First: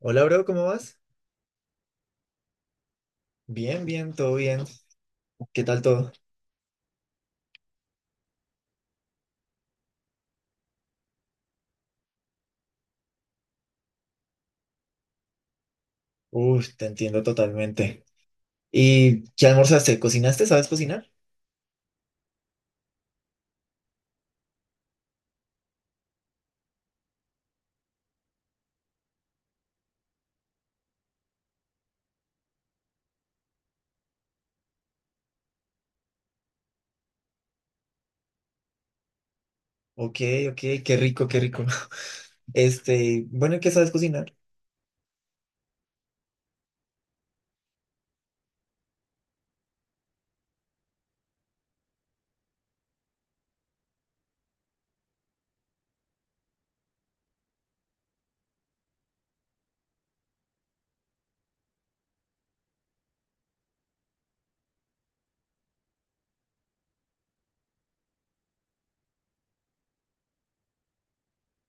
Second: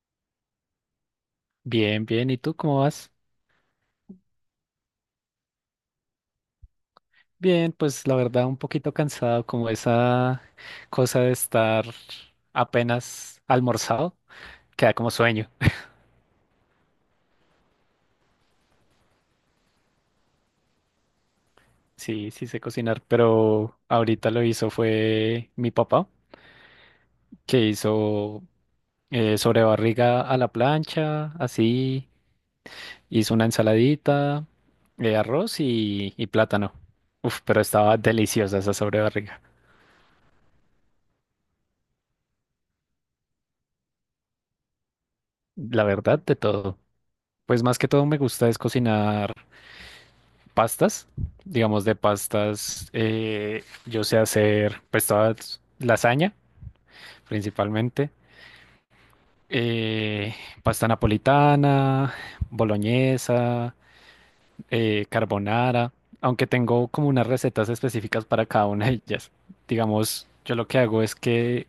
Hola, bro, ¿cómo vas? Bien, bien. ¿Y tú cómo vas? Bien, bien, todo bien. ¿Qué tal todo? Bien, pues la verdad un poquito cansado, como esa cosa de estar apenas almorzado, queda como sueño. Uf, te entiendo totalmente. ¿Y qué almorzaste? ¿Cocinaste? ¿Sabes cocinar? Sí, sí sé cocinar, pero ahorita lo hizo fue mi papá, que hizo sobrebarriga a la plancha, así, hizo una ensaladita, arroz y plátano. Uf, pero estaba deliciosa esa sobrebarriga. Ok, ok, qué rico, qué rico. Este, bueno, ¿qué sabes cocinar? La verdad, de todo. Pues más que todo me gusta es cocinar pastas, digamos de pastas, yo sé hacer pues todas lasaña principalmente, eh, pasta napolitana, boloñesa, carbonara, aunque tengo como unas recetas específicas para cada una de ellas. Digamos, yo lo que hago es que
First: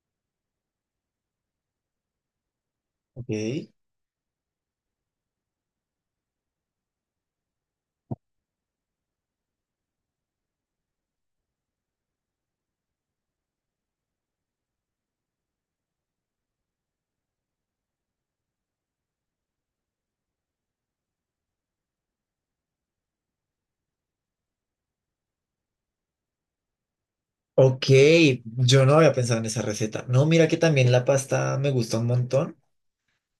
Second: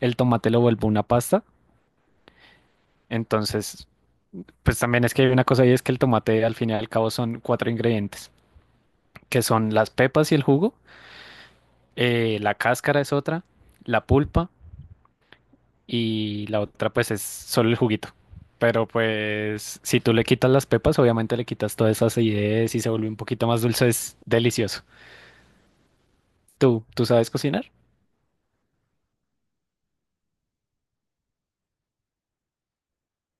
el tomate lo vuelvo una pasta, Ok. entonces pues también es que hay una cosa ahí es que el tomate al fin y al cabo son cuatro ingredientes, que son las pepas y el jugo la cáscara es otra, la pulpa y la otra pues es solo el juguito. Pero pues si tú le quitas las pepas, obviamente le quitas todas esas acidez y se vuelve un poquito más dulce, es delicioso. ¿Tú sabes cocinar? Ok, yo no había pensado en esa receta. No, mira que también la pasta me gusta un montón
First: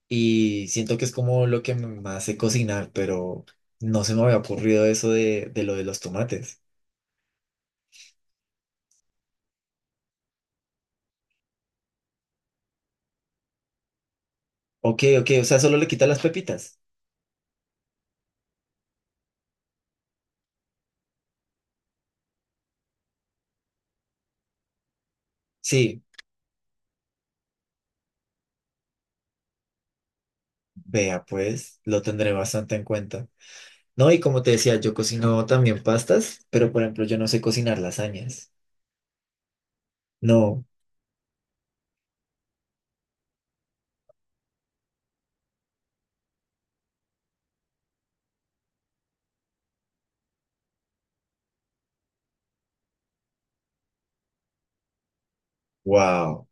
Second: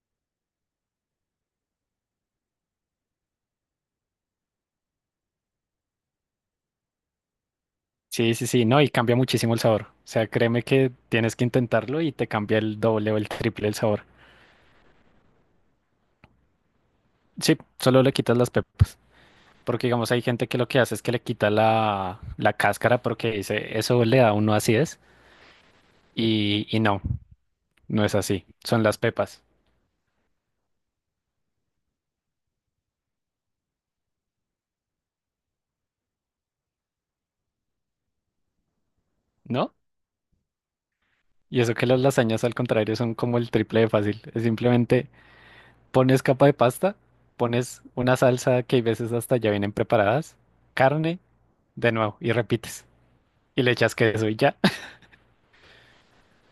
y siento que es como lo que me hace cocinar, pero no se me había ocurrido eso de lo de los tomates. Sí, sí, sí, no, y cambia muchísimo el sabor. O sea, créeme que tienes que intentarlo y te cambia el doble o el triple el sabor. Ok, ok, o sea, solo le quita las pepitas. Sí, solo le quitas las pepas. Porque digamos, hay gente que lo que hace es que le quita la cáscara porque dice, eso le da a uno acidez. Sí. Y no, no es así. Son las pepas. Vea, pues, lo tendré bastante en cuenta. No, y como te decía, yo cocino también pastas, pero por ejemplo, yo no sé cocinar lasañas. ¿No? No, Y eso que las lasañas al contrario son como el triple de fácil. Es simplemente pones capa de pasta, pones una salsa que hay veces hasta ya vienen preparadas, carne, de nuevo, y repites. Y le echas queso y ya. wow,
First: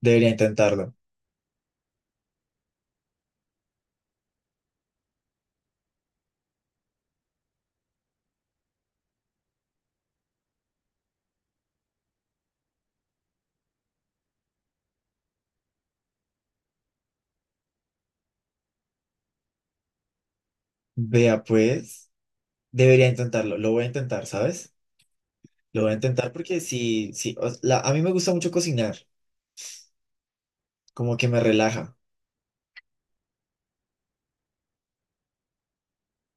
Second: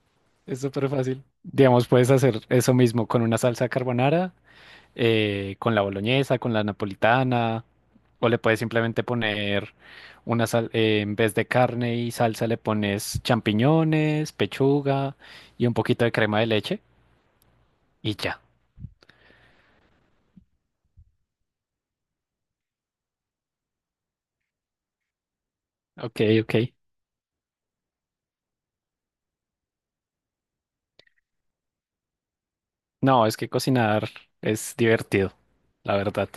debería Es súper intentarlo. fácil. Digamos, puedes hacer eso mismo con una salsa carbonara, con la boloñesa, con la napolitana, o le puedes simplemente poner una sal, en vez de carne y salsa le pones champiñones, pechuga y un poquito de crema de leche y ya. Vea, pues, debería intentarlo. Lo voy a intentar, ¿sabes? Lo voy a Ok, intentar ok. porque sí, sí, o- la- a mí me gusta mucho cocinar, como que me relaja. No, es que cocinar es divertido, la verdad.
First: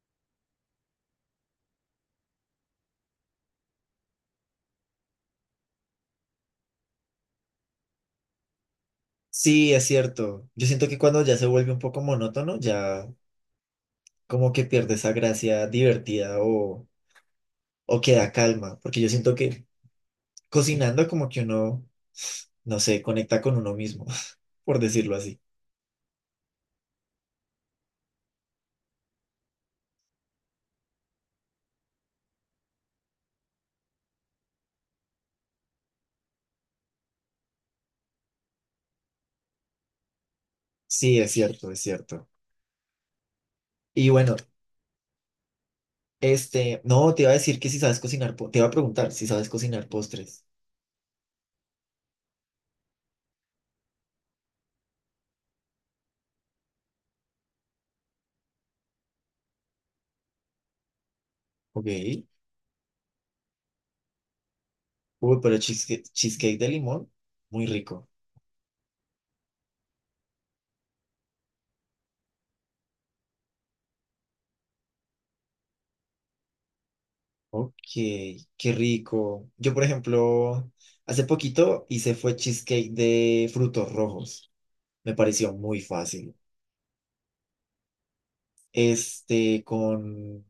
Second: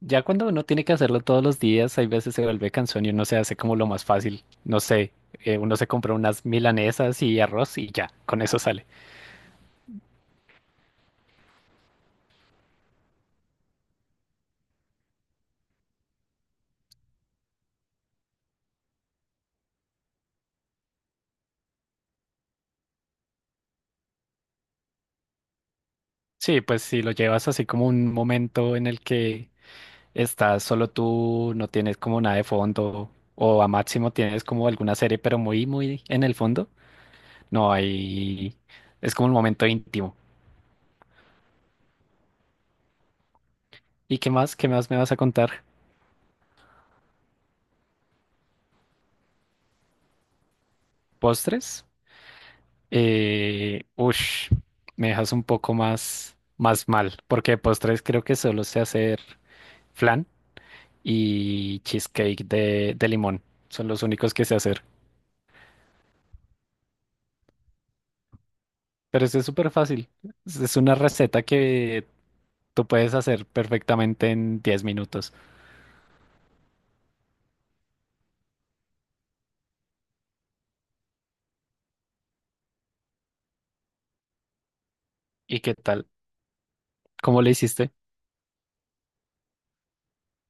Ya cuando uno tiene que hacerlo todos los días, hay veces se vuelve cansón y uno se hace como lo más fácil. No sé, uno se compra unas milanesas y arroz y ya, con eso sale. Sí, es cierto. Yo siento que cuando ya se vuelve un poco monótono, ya como que pierde esa gracia divertida o queda calma, porque yo siento que cocinando como que uno no sé, conecta con uno mismo, por decirlo así. Sí, pues si lo llevas así como un momento en el que estás solo tú, no tienes como nada de fondo, o a máximo tienes como alguna serie, pero muy, muy en el fondo, no hay... Es como un momento íntimo. Sí, es cierto, es cierto. Y ¿Y qué bueno, más? ¿Qué más me vas a contar? este, no, te iba a decir que si sabes cocinar, po- te iba a preguntar si sabes cocinar postres. ¿Postres? Eh, ush, Me dejas un poco más, más mal, porque de postres creo que solo sé hacer flan y Ok. cheesecake de limón. Son los únicos que sé hacer. Uy, pero cheesecake, cheesecake de limón, muy rico. Pero eso es súper fácil. Es una receta que tú puedes hacer perfectamente en 10 minutos. Ok, qué rico. Yo, por ejemplo, hace poquito hice fue cheesecake de frutos rojos. Me pareció ¿Y qué muy tal? fácil. ¿Cómo le hiciste? Este, con,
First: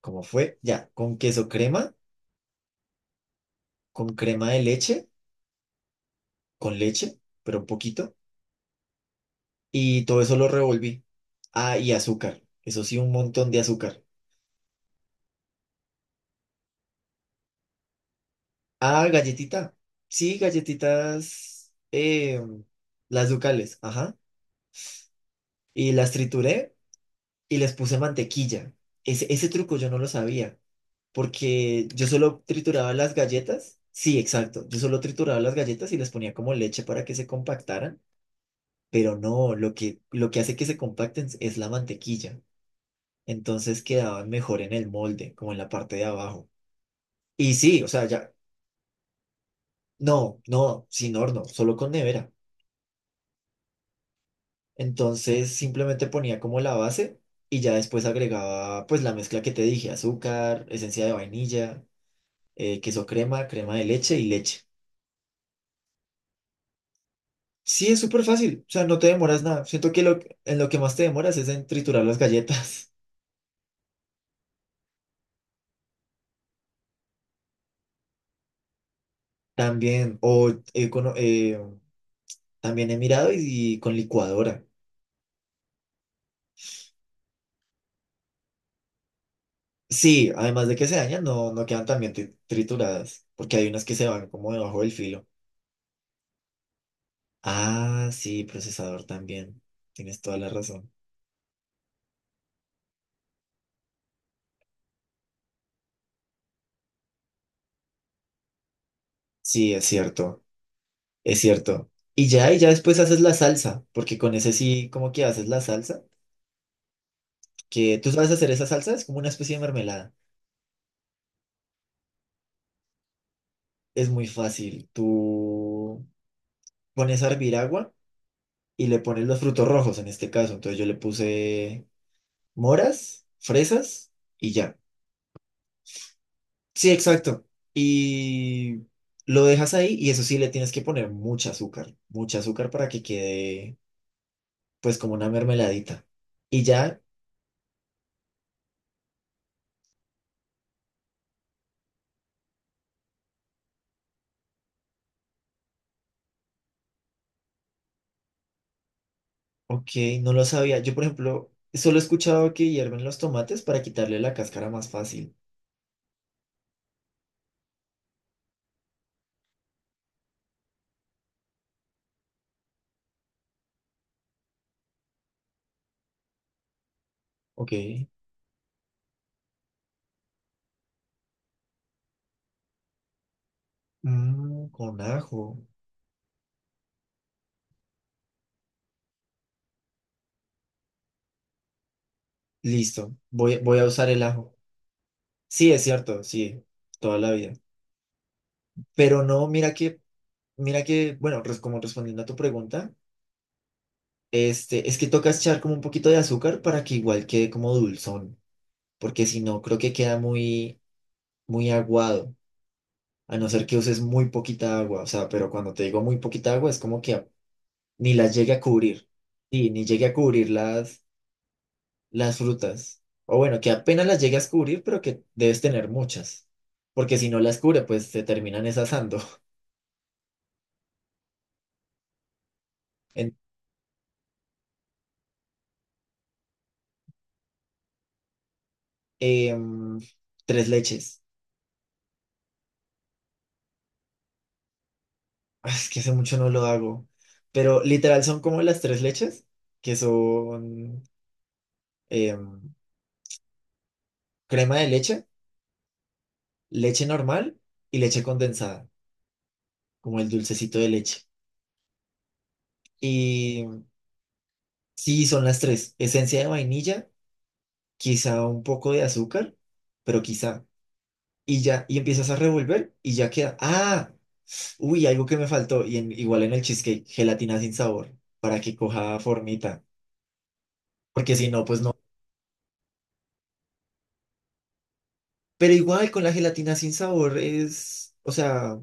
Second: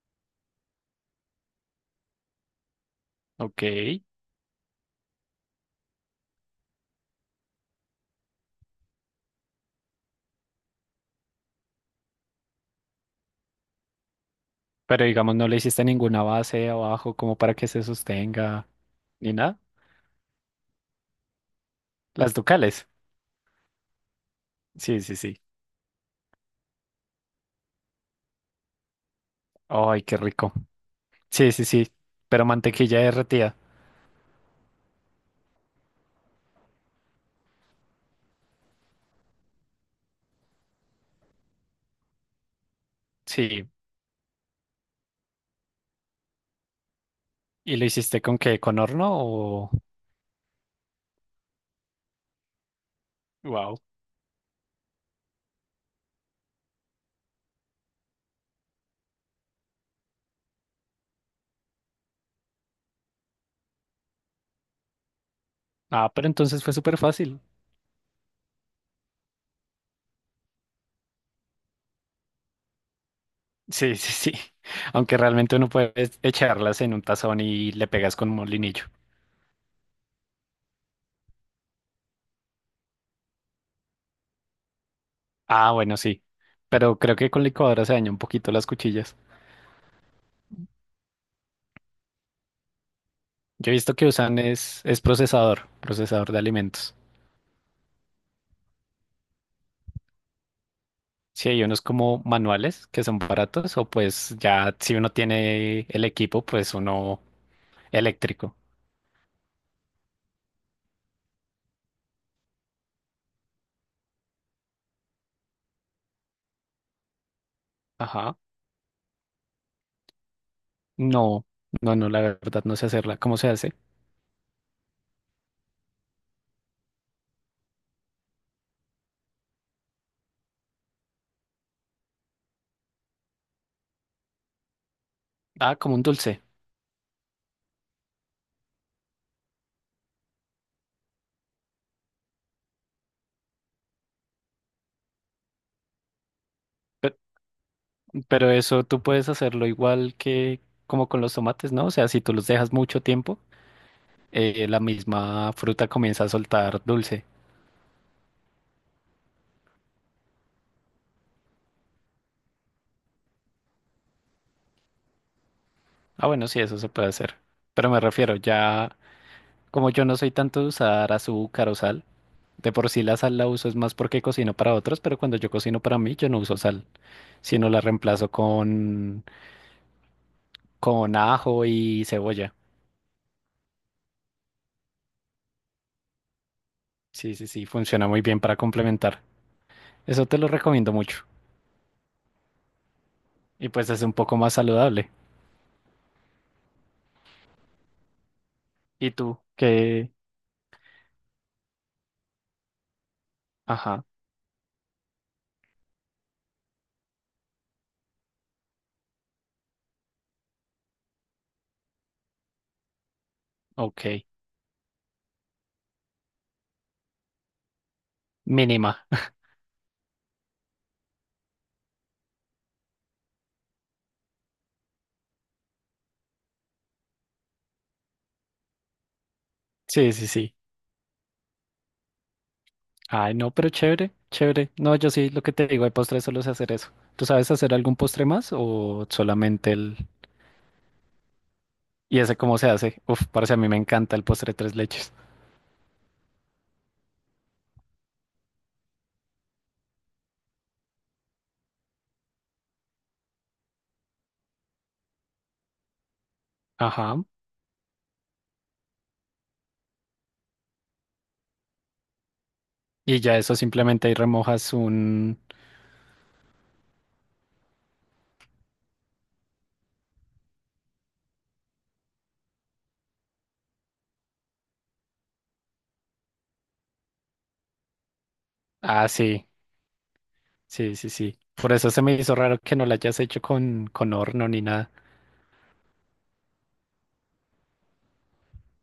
¿cómo fue? Ya, con queso crema, Ok. con crema de leche, con leche, pero un poquito y todo eso lo revolví. Ah, y azúcar, eso sí, un montón de azúcar. Pero digamos, no le hiciste ninguna base abajo como para que se sostenga Ah, ni nada. galletita, sí, galletitas, Las ducales. las ducales, ajá. Sí, sí, sí. Y las trituré y les puse mantequilla. Ese truco yo no Ay, lo qué rico. sabía, Sí, sí, porque sí, yo solo pero trituraba mantequilla las derretida. galletas. Sí, exacto. Yo solo trituraba las galletas y les ponía como leche para que se compactaran, pero no, lo que hace que se compacten es la mantequilla. Sí, Entonces quedaban mejor en el molde, como en la parte de abajo. Y ¿y sí, lo o sea, hiciste ya, con qué? ¿Con horno o...? no, no, sin horno, solo con nevera. Wow. Entonces simplemente ponía como la base y ya después agregaba pues la mezcla que te dije, azúcar, esencia de vainilla, queso crema, crema de leche y leche. Ah, pero entonces fue súper fácil. Sí, es súper fácil, o sea, no te demoras nada. Siento que lo, en lo que más te demoras es en triturar las galletas. Sí, sí, sí. Aunque realmente uno puede echarlas en un tazón y le pegas con un molinillo. También, o he cono- también he mirado y con licuadora. Ah, bueno, sí. Pero creo que con licuadora se daña un poquito las cuchillas. Sí, además de que se dañan, no, no quedan tan bien tri- trituradas, porque hay Yo he unas que visto se que van usan como debajo del es filo. procesador, procesador de alimentos. Ah, sí, procesador también. Tienes toda la razón. Sí, hay unos como manuales que son baratos o pues ya si uno tiene el equipo, pues uno eléctrico. Sí, es cierto, es cierto. Y ya después haces la salsa, porque con ese sí, como que haces la salsa, que tú sabes Ajá. hacer esa salsa, es como una especie de mermelada. No, no, no, la verdad no sé hacerla. ¿Cómo se hace? Es muy fácil. Tú pones a hervir agua y le pones los frutos rojos en este caso. Entonces yo le puse moras, fresas y ya. Ah, como un dulce. Sí, exacto. Y lo dejas ahí y eso sí le tienes que poner mucha azúcar para que quede pues como una mermeladita. Y ya, Pero eso tú puedes hacerlo igual que como con los tomates, ¿no? O sea, si tú los dejas mucho tiempo, la misma fruta comienza a soltar dulce. ok, no lo sabía. Yo, por ejemplo, solo he escuchado que hierven los tomates para quitarle la cáscara más fácil. Ah, bueno, sí, eso se puede hacer. Pero me refiero, ya como yo no soy tanto de usar azúcar o sal, de por sí la sal la uso es más porque cocino para otros, pero cuando yo cocino para mí, yo no uso sal, sino Ok, la reemplazo con ajo y cebolla. mm, con ajo. Sí, sí, sí, funciona muy bien para complementar. Eso te lo recomiendo mucho. Listo, voy, Y voy a pues es usar un el poco más ajo. saludable. Sí, es cierto, sí, toda la vida. ¿Y Pero tú? no, mira que, ¿Qué? mira que, bueno, res- como respondiendo a tu pregunta, Ajá, este, es que toca echar como un poquito de azúcar para que igual quede como dulzón, porque si no, creo que queda muy, muy aguado. A no ser que uses ok. muy poquita agua, o sea, pero cuando te digo muy poquita agua es como que a- ni las llegue a Mínima. cubrir, sí, ni llegue a cubrir las frutas, o bueno, que apenas las llegue a cubrir, pero que debes tener muchas, porque si no las cubre, pues se terminan es asando. Sí, sí, sí. Ay, En- no, pero chévere, chévere. No, yo sí, lo que te digo, de postre solo sé hacer eso. ¿Tú sabes hacer algún postre más o solamente el... em, tres leches. ¿Y ese cómo se hace? Uf, parce, a mí me encanta el postre tres leches. Ah, es que hace mucho no lo hago, pero literal son como las tres leches, que son em, crema de leche, leche Ajá. normal y leche condensada, como el dulcecito de leche. Y ya eso Y simplemente ahí remojas sí, un... son las tres. Esencia de vainilla, quizá un poco de azúcar, pero quizá. Y ya, y empiezas a revolver y ya queda. Ah, uy, algo que me faltó. Y en- igual en el cheesecake, gelatina sin sabor, para que Ah, coja sí, formita. sí, sí, Porque sí. si no, Por pues eso no. se me hizo raro que no lo hayas hecho con horno ni nada. Pero igual con la gelatina sin sabor es, o sea,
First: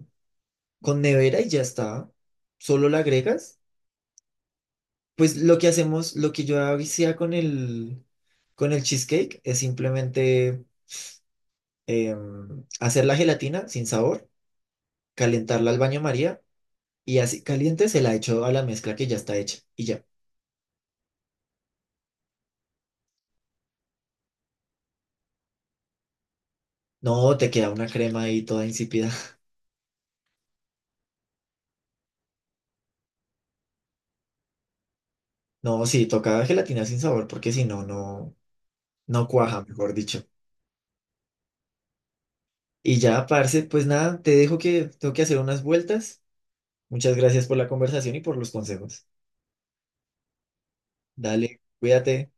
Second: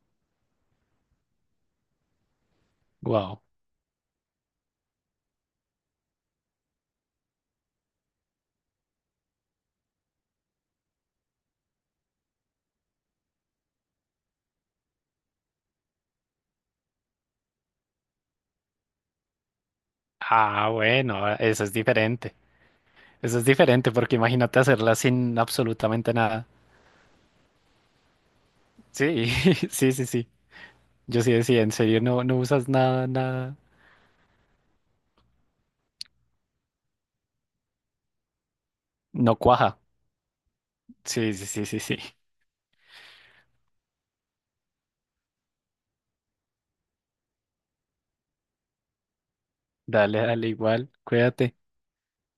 con nevera y ya está. Solo la Wow. agregas. Pues lo que hacemos, lo que yo hacía con el cheesecake es simplemente hacer la gelatina sin sabor, calentarla al baño María y así caliente se la echo a la mezcla que ya está hecha y ya. Ah, bueno, eso es diferente. Eso es diferente porque imagínate hacerla sin absolutamente nada. No, te queda una crema ahí toda insípida. Sí, sí, sí, sí. Yo sí decía, en serio, no, no usas nada, nada. No, sí, toca gelatina sin sabor porque si no, no, no No cuaja, cuaja. mejor dicho. Sí, sí, sí, sí, sí. Y ya, parce, pues nada, te dejo que tengo que hacer unas vueltas. Muchas gracias por la conversación y por los consejos. Dale, dale, igual. Cuídate. Dale, cuídate.